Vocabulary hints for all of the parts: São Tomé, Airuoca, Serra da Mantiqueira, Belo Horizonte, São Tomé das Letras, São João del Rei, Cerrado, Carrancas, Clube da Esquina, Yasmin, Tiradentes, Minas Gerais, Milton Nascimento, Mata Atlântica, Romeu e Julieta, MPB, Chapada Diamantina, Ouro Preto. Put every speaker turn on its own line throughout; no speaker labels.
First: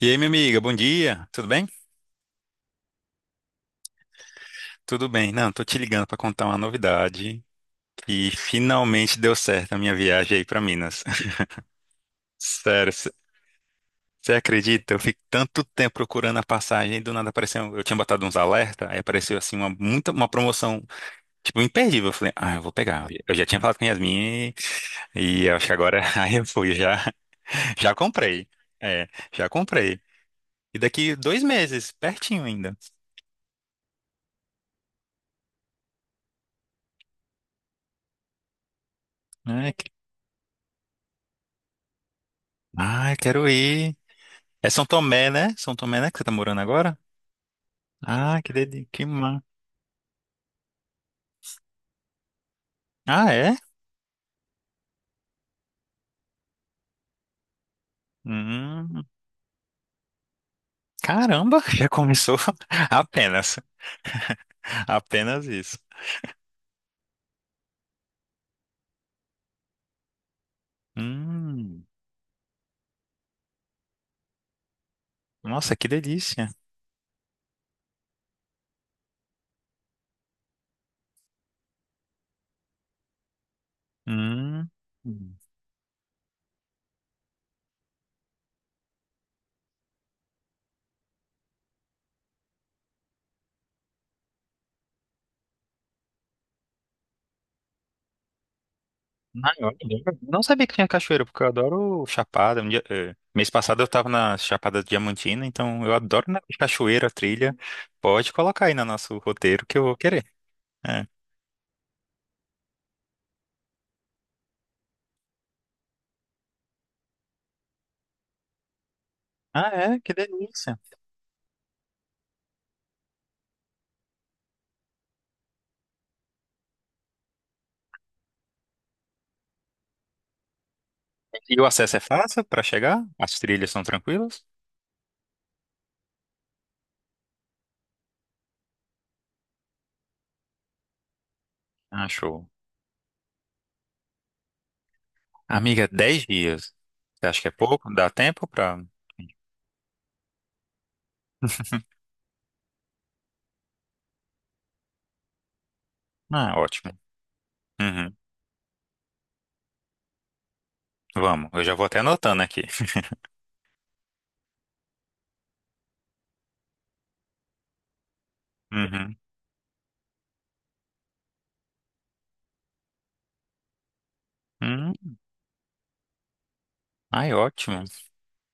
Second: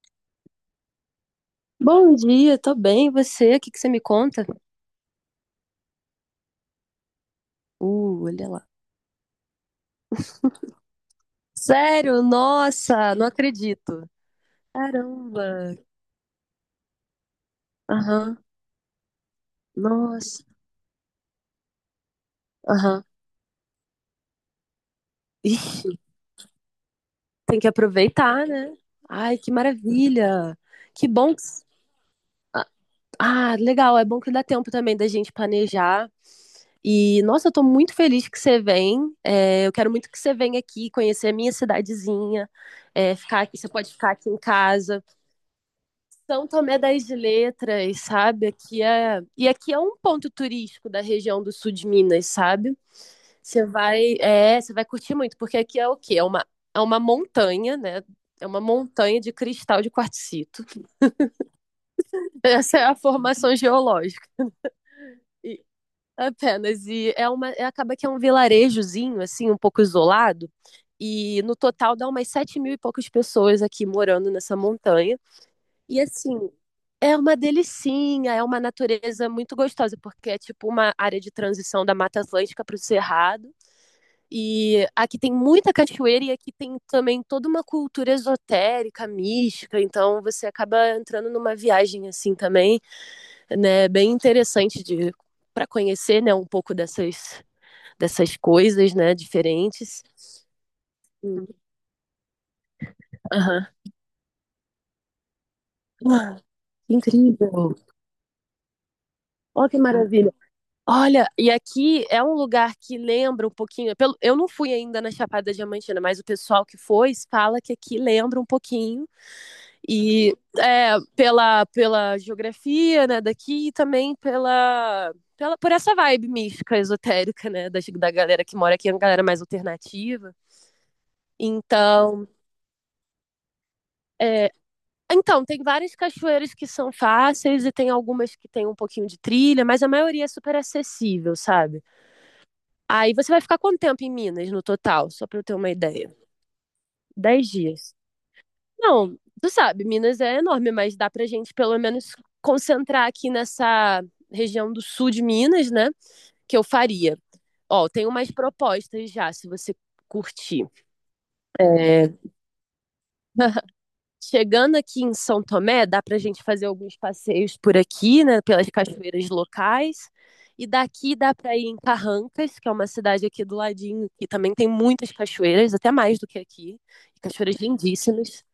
E aí, minha amiga, bom dia. Tudo bem?
Bom dia, tô bem. E você? O que que você me conta?
Tudo bem. Não, tô te ligando pra contar uma novidade que
Olha lá.
finalmente deu certo a minha viagem aí pra Minas.
Sério?
Sério,
Nossa, não acredito.
você acredita? Eu fiquei tanto
Caramba.
tempo procurando a passagem e do nada apareceu. Eu tinha botado uns
Aham.
alerta, aí apareceu assim uma
Nossa.
promoção, tipo, imperdível. Eu falei: "Ah, eu vou
Aham.
pegar". Eu já tinha falado com a Yasmin e eu acho que
Ih,
agora aí eu fui, já
tem que
já
aproveitar,
comprei.
né?
É,
Ai,
já
que
comprei.
maravilha.
E
Que
daqui
bom.
dois meses, pertinho
Ah,
ainda.
ah, legal. É bom que dá tempo também da gente planejar. E, nossa, eu tô muito feliz que você vem. É, eu
Ai,
quero
que-
muito que você venha aqui conhecer a minha cidadezinha.
ai,
É, ficar
quero
aqui, você pode
ir.
ficar aqui em
É São
casa.
Tomé, né? São Tomé, né? Que você tá
São
morando
Tomé
agora?
das Letras,
Ah,
sabe?
que
Aqui
delícia.
é. E aqui é um ponto turístico da região do sul de Minas, sabe?
Ah, é?
Você vai, é, você vai curtir muito, porque aqui é o quê? É uma montanha, né? É uma
Hum,
montanha de cristal de quartzito.
caramba, já começou.
Essa é a formação
Apenas.
geológica.
Apenas
E-
isso.
Apenas. Acaba que é um vilarejozinho, assim, um pouco isolado. E no
Hum,
total dá umas 7 mil e poucas pessoas aqui morando nessa montanha.
nossa, que
E assim,
delícia.
é uma delicinha, é uma natureza muito gostosa, porque é tipo uma área de transição da Mata Atlântica para o Cerrado.
Hum.
E aqui tem muita cachoeira e aqui tem também toda uma cultura esotérica, mística, então você acaba entrando numa viagem assim também, né, bem interessante de para conhecer, né, um pouco dessas coisas, né,
Ah, eu
diferentes.
adoro. Não sabia que tinha cachoeira, porque eu
Hum,
adoro chapada. Um dia, mês
Aham.
passado eu tava na Chapada Diamantina, então eu adoro,
Ah,
né,
que
cachoeira, trilha.
incrível.
Pode colocar aí no nosso roteiro
Olha
que
que
eu vou querer.
maravilha.
É.
Olha, e aqui é um lugar que lembra um pouquinho. Eu não fui ainda na Chapada Diamantina, mas o pessoal que foi fala que aqui lembra um pouquinho.
Ah, é? Que
E
delícia.
é, pela geografia, né, daqui e também por essa vibe mística, esotérica, né, da galera que mora aqui, é uma galera mais alternativa.
E o acesso é
Então,
fácil para chegar? As trilhas são tranquilas?
é, então, tem várias cachoeiras que são fáceis e tem algumas que tem um pouquinho de trilha, mas a maioria é super acessível, sabe?
Ah, show.
Aí você vai ficar quanto tempo em Minas no total? Só pra eu ter uma
Amiga,
ideia.
10 dias. Você acha que
Dez
é pouco?
dias.
Dá tempo para.
Não, tu sabe, Minas é enorme, mas dá pra gente pelo menos concentrar aqui nessa região do sul de Minas, né? Que
Ah,
eu
ótimo.
faria. Ó, tem
Uhum.
umas propostas já, se você curtir.
Vamos, eu já vou até
É.
anotando aqui.
Chegando aqui em São Tomé, dá para a gente fazer alguns passeios por aqui, né, pelas
Uhum.
cachoeiras locais. E daqui dá para ir em Carrancas, que é uma cidade aqui do ladinho, que também tem
Hum.
muitas cachoeiras, até mais do que aqui.
Ai,
Cachoeiras
ótimo.
lindíssimas.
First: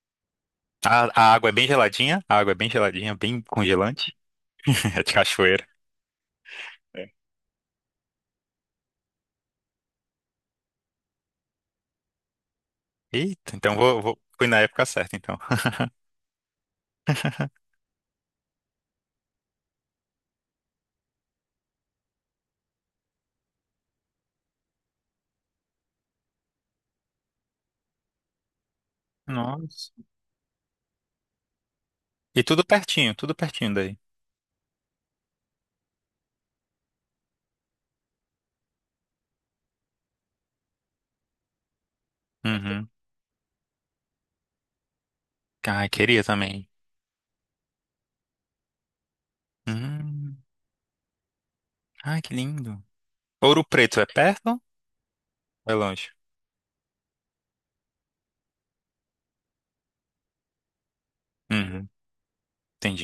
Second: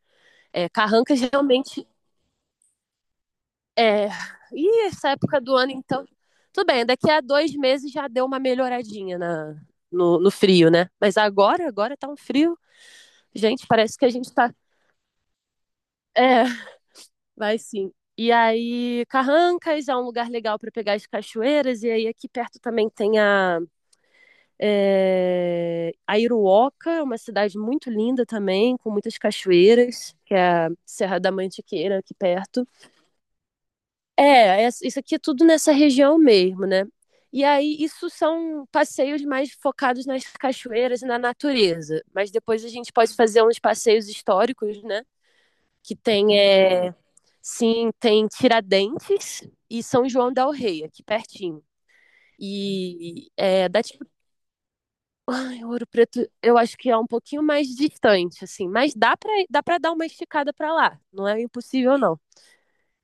É,
A,
Carrancas
a água é bem
realmente
geladinha? A água é bem geladinha, bem
é.
congelante.
Ih,
É
essa
de
época do
cachoeira.
ano, então. Tudo bem, daqui
É.
a 2 meses já deu uma melhoradinha na, no, no frio, né? Mas agora, agora tá um frio.
Eita,
Gente,
então
parece
vou,
que a gente
fui
tá.
na época certa, então.
É, vai sim. E aí, Carrancas é um lugar legal para pegar as cachoeiras. E aí, aqui perto também tem a Airuoca, é uma cidade muito linda também, com muitas
Nossa.
cachoeiras, que é a Serra da Mantiqueira, aqui
E
perto.
tudo pertinho daí.
Isso aqui é tudo nessa região mesmo, né? E aí, isso são passeios mais focados nas cachoeiras e na natureza. Mas depois a
Uhum.
gente pode fazer uns passeios históricos, né?
Ai,
Que
queria
tem,
também.
é, Sim, tem Tiradentes e São João
Hum.
del Rei, aqui pertinho.
Ai, que lindo.
E
Ouro
é, dá
Preto
tipo,
é perto? Foi
Ouro
longe.
Preto, eu acho que é um pouquinho mais distante, assim, mas dá pra dar uma esticada pra lá, não é
Uhum,
impossível não.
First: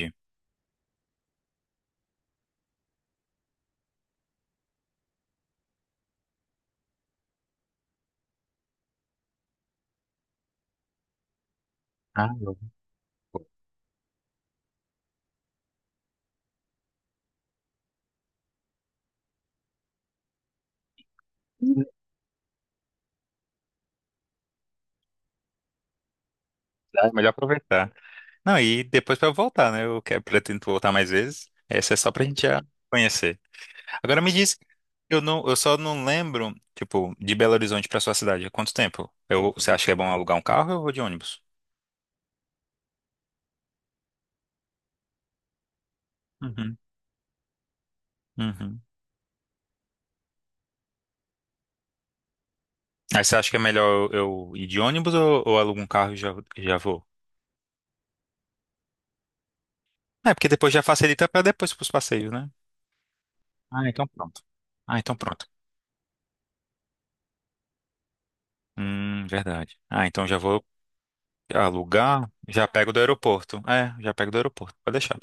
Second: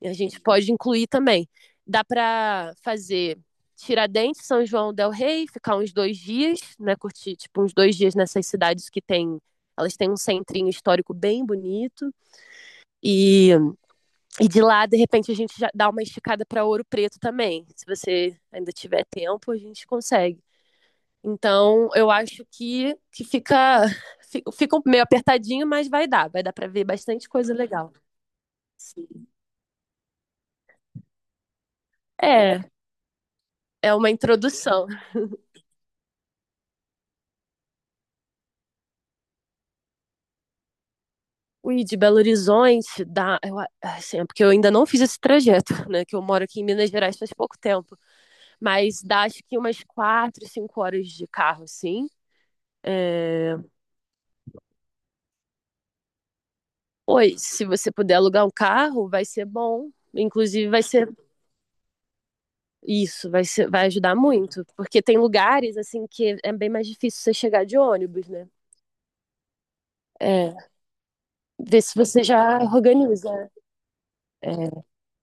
E a gente pode incluir também. Dá pra fazer Tiradentes, São João del Rei, ficar uns 2 dias, né, curtir tipo uns 2 dias nessas cidades que tem, elas têm um centrinho histórico bem bonito
Ah, eu-
e E de lá, de repente, a gente já dá uma esticada para Ouro Preto também. Se você ainda tiver tempo, a gente consegue.
Uhum.
Então, eu acho que fica meio apertadinho, mas vai dar. Vai dar para ver
Ah,
bastante
melhor
coisa
aproveitar.
legal.
Não, e depois
Sim.
pra eu voltar, né? Eu quero, pretendo voltar mais vezes. Essa é só pra gente já
É,
conhecer.
é uma
Agora me diz,
introdução.
eu não, eu só não lembro, tipo, de Belo Horizonte pra sua cidade. Quanto tempo? Você acha que é bom alugar um carro ou eu vou de ônibus?
O ir de Belo Horizonte dá. Eu, assim, é porque eu ainda não fiz esse trajeto, né? Que eu moro aqui em
Uhum,
Minas Gerais faz pouco tempo.
uhum.
Mas dá acho que umas 4, 5 horas de carro, assim.
Aí você acha que
É,
é melhor eu ir de ônibus ou alugo um carro e já vou?
Oi, se você puder alugar um carro, vai ser bom.
É, porque
Inclusive,
depois
vai
já
ser
facilita pra depois pros passeios, né?
isso,
Ah,
vai
então
ajudar
pronto.
muito,
Ah,
porque
então
tem
pronto.
lugares assim que é bem mais difícil você chegar de ônibus, né?
Verdade. Ah, então já
É,
vou.
ver se você
Alugar,
já
já pego do
organiza.
aeroporto. É, já pego do
É,
aeroporto, pode deixar.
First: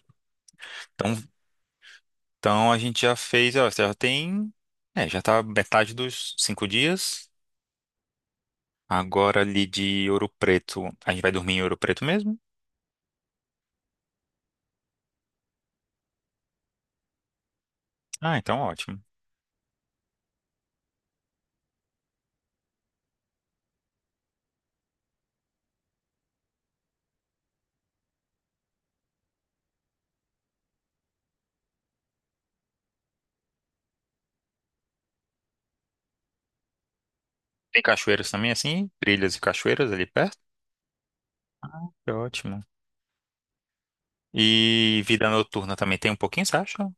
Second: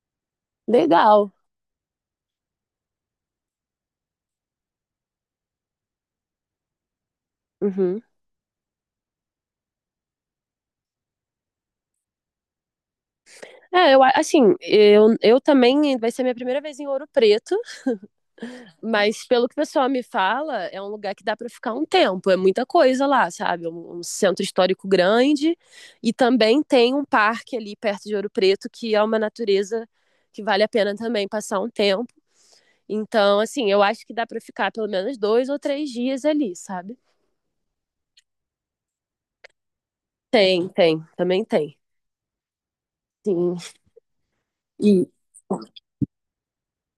Então,
legal.
então, a gente já fez, ó, já tem. É, já tá metade dos 5 dias.
Uhum.
Agora ali de Ouro Preto, a gente vai dormir em Ouro Preto mesmo?
É, assim, eu também vai ser minha primeira vez em Ouro Preto.
Ah, então ótimo.
Mas pelo que o pessoal me fala, é um lugar que dá para ficar um tempo, é muita coisa lá, sabe? É um centro histórico grande e também tem um parque ali perto de Ouro Preto que é uma natureza que vale a pena também passar um tempo. Então, assim, eu acho que dá para ficar pelo menos 2 ou 3 dias ali, sabe?
Tem cachoeiras também, assim, trilhas e cachoeiras ali perto?
Tem, tem, também tem.
Que ótimo.
Sim.
E
E
vida noturna também tem um pouquinho, você acha?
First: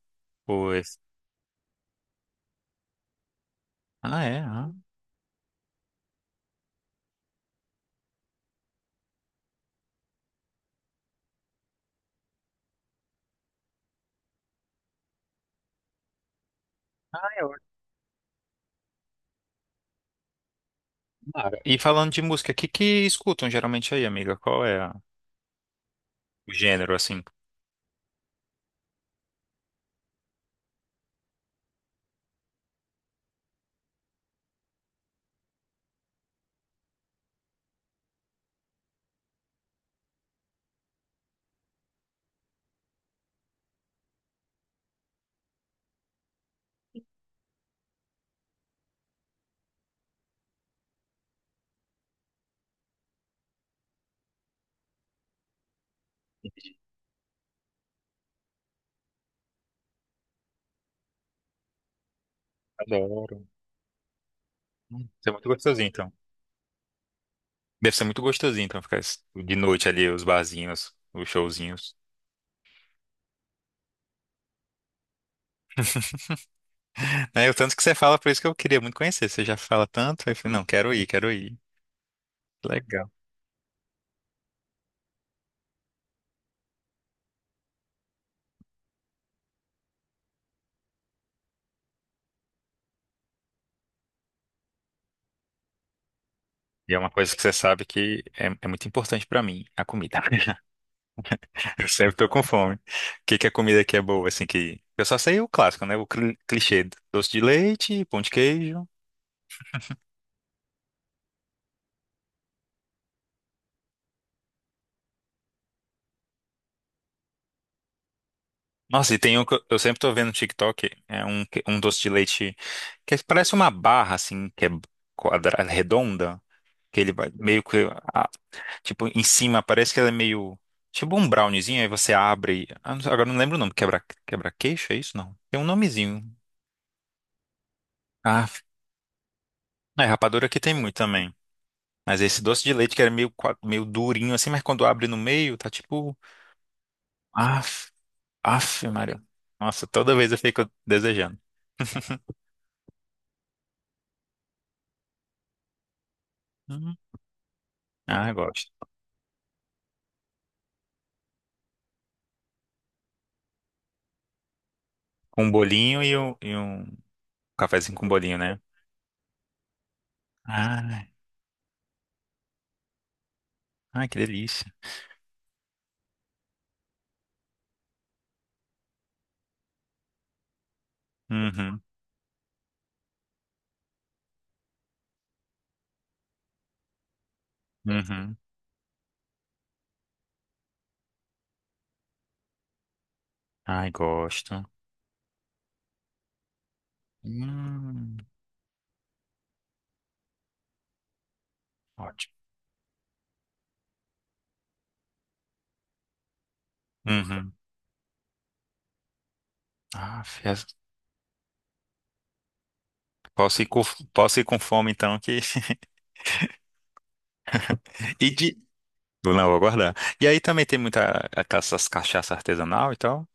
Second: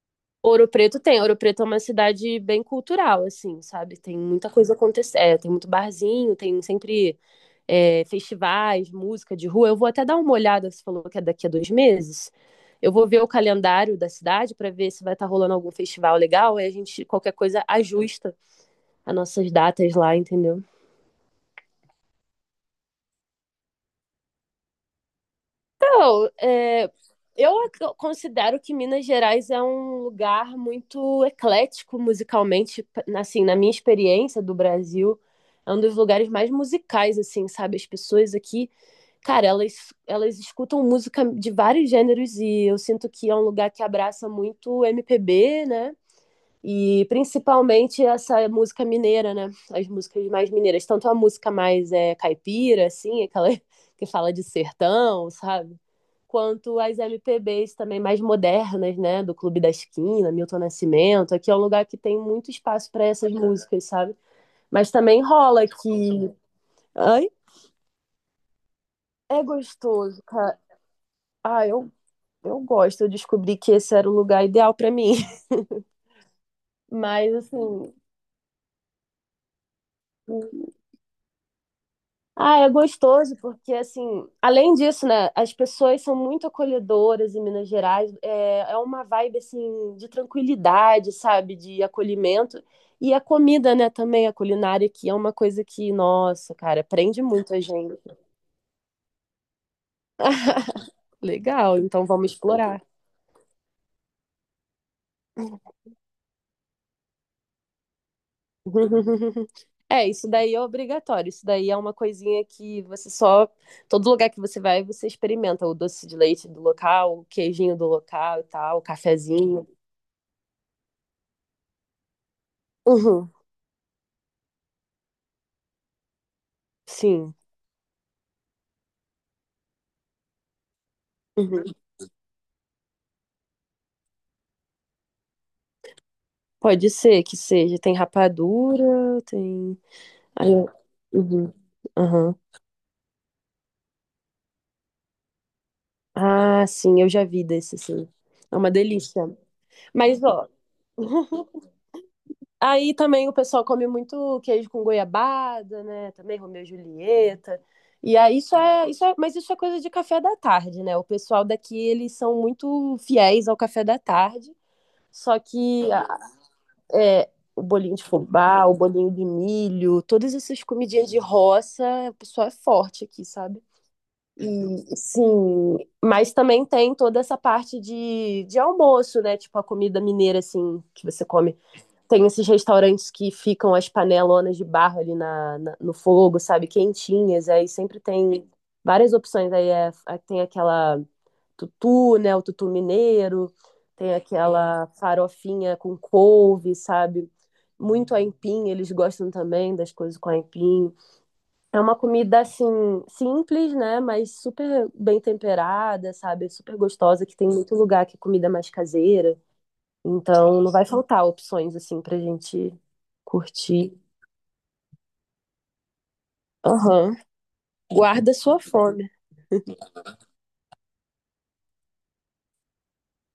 Ouro Preto
Pois.
tem. Ouro Preto é uma cidade bem cultural, assim, sabe? Tem
Ah, é.
muita
Ah.
coisa acontecendo. É, tem muito barzinho, tem sempre festivais, música de rua. Eu vou até dar uma olhada, você falou que é daqui a 2 meses. Eu vou ver o calendário da cidade para ver se vai estar rolando algum festival legal e a gente,
Ah,
qualquer
é
coisa,
ótimo.
ajusta as nossas datas lá, entendeu?
Mara. E falando de música, o que que escutam geralmente aí, amiga? Qual é
Então,
o
é,
gênero, assim?
eu considero que Minas Gerais é um lugar muito eclético musicalmente, assim, na minha experiência do Brasil, é um dos lugares mais musicais, assim, sabe? As pessoas aqui, cara, elas escutam música de vários gêneros e eu sinto que é um lugar que abraça muito MPB, né? E principalmente essa música mineira, né? As músicas mais mineiras, tanto a música mais caipira, assim, aquela que fala de sertão, sabe? Quanto as MPBs também mais modernas, né? Do Clube da Esquina, Milton Nascimento. Aqui é um lugar que tem muito espaço para essas
Adoro.
músicas, sabe? Mas
Deve
também
ser muito
rola
gostosinho, então.
que. Ai,
Ficar
é
de noite ali,
gostoso,
os
cara.
barzinhos, os
Ah, eu,
showzinhos.
eu gosto. Eu descobri que esse era o lugar ideal para mim. Mas,
Né, o tanto que você
assim,
fala, por isso que eu queria muito conhecer. Você já fala tanto, aí eu falei, não, quero ir, quero ir.
ah, é
Legal.
gostoso, porque assim, além disso, né, as pessoas são muito acolhedoras em Minas Gerais, é, é uma vibe assim de tranquilidade, sabe, de acolhimento. E a comida, né, também, a culinária aqui é uma coisa que, nossa, cara,
E é uma
prende
coisa que você
muito a
sabe
gente.
que é muito importante pra mim, a comida.
Legal,
Eu
então
sempre tô
vamos
com fome. O
explorar.
que que a comida aqui é boa, assim, que... Eu só sei o clássico, né? O clichê. Doce de leite, pão de queijo.
É, isso daí é obrigatório, isso daí é uma coisinha que você só, todo lugar que você vai, você experimenta o doce de leite do local, o queijinho do local e tal, o
Nossa, e tem um que eu
cafezinho.
eu sempre tô vendo no TikTok, é um doce de leite que é, parece uma barra, assim, que é quadra, redonda. Que ele vai
Sim.
meio que, ah, tipo, em cima parece que ela é meio, tipo um
Uhum.
browniezinho, aí você abre, ah, não sei, agora não lembro o nome, quebra-queixo, é isso? Não. Tem um nomezinho.
Pode ser que seja. Tem
Ah,
rapadura, tem.
é, rapadura
Aí
aqui
eu.
tem muito também.
Uhum.
Mas
Aham.
esse doce de leite que era meio durinho assim, mas quando abre no meio, tá tipo,
Ah, sim, eu já vi desse,
af,
sim. É uma
af, Maria.
delícia.
Nossa, toda
Mas,
vez eu
ó,
fico desejando.
aí também o pessoal come muito queijo com goiabada, né? Também Romeu e
Hum.
Julieta. E
Ah, eu
aí
gosto.
mas isso é coisa de café da tarde, né? O pessoal daqui, eles são muito fiéis ao café da tarde. Só
Com um
que
bolinho e um
é, o bolinho
cafezinho
de
com bolinho, né?
fubá, o bolinho de milho, todas essas
Ah,
comidinhas de roça, o pessoal é forte aqui, sabe?
ai, que delícia.
E sim, mas também tem toda essa parte de almoço, né? Tipo a comida mineira, assim, que você come.
Uhum,
Tem esses restaurantes que ficam as panelonas de barro ali no fogo, sabe? Quentinhas, aí sempre
uhum.
tem várias opções. Aí tem aquela tutu, né? O tutu mineiro,
Ai,
tem
gosto.
aquela farofinha com couve, sabe? Muito
Hum,
aipim, eles gostam também das coisas com aipim. É uma
ótimo.
comida, assim, simples, né? Mas super bem temperada, sabe? Super gostosa, que tem
Uhum.
muito lugar que é comida mais caseira.
Ah,
Então, não
fias-
vai faltar opções, assim, pra gente
Posso ir
curtir.
posso ir com fome então que
Aham.
e
Guarda
de
sua fome.
vou, não vou guardar. E aí também tem muita essas cachaça artesanal e tal.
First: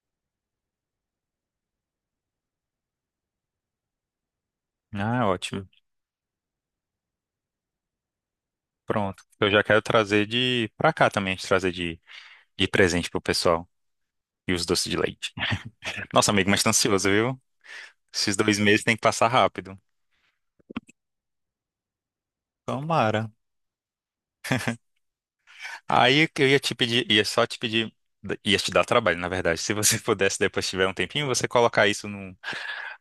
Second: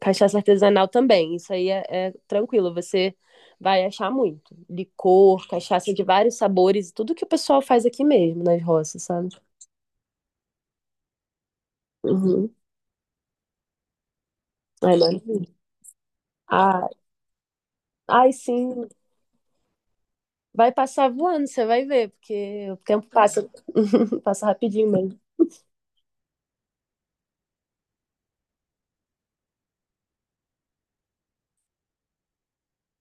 Cachaça artesanal também, isso aí é tranquilo, você vai achar muito.
Ah,
Licor,
ótimo.
cachaça de vários sabores, tudo que o pessoal faz aqui mesmo, nas roças,
Pronto.
sabe?
Eu já quero trazer de pra cá também, trazer de
Uhum.
de presente pro pessoal e os doces de
Ai,
leite.
maravilha.
Nossa, amigo, mas tá
Ah,
ansioso, viu?
ai,
Esses 2 meses
sim,
tem que passar rápido.
vai passar voando, você vai ver, porque o tempo
Tomara.
passa, passa rapidinho mesmo.
Aí eu ia te pedir, ia só te pedir, ia te dar trabalho, na verdade. Se você pudesse depois tiver um tempinho, você colocar isso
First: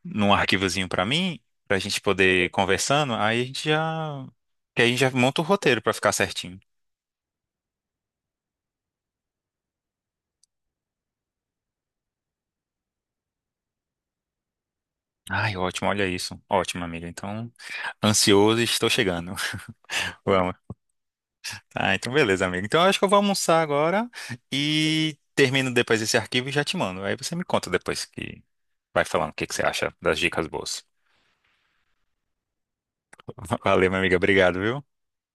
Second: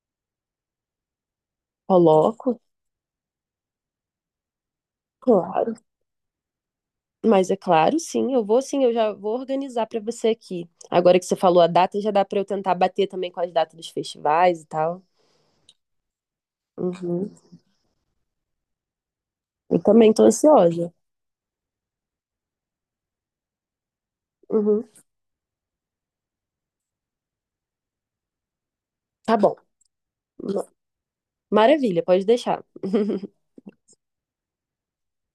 num arquivozinho pra mim, pra gente poder ir
Coloco,
conversando, aí a gente já. Que aí a gente já monta o
claro.
roteiro pra ficar certinho.
Mas é claro, sim, eu vou sim, eu já vou organizar para você aqui. Agora que você falou a data, já dá para eu tentar bater também com as datas dos festivais e tal.
Ai, ótimo, olha isso. Ótimo, amiga.
Uhum.
Então, ansioso e estou chegando.
Eu também tô
Vamos.
ansiosa.
Ah, então beleza, amiga. Então eu acho que eu vou almoçar agora
Uhum.
e termino depois esse arquivo e já te mando. Aí você me conta depois que vai falando o
Tá
que que
bom.
você acha das dicas
Ma-
boas.
Maravilha, pode deixar.
Valeu, minha amiga. Obrigado, viu?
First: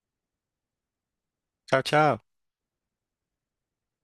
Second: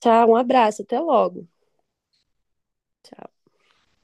Tchau, um abraço, até logo.
Tchau, tchau.
Tchau.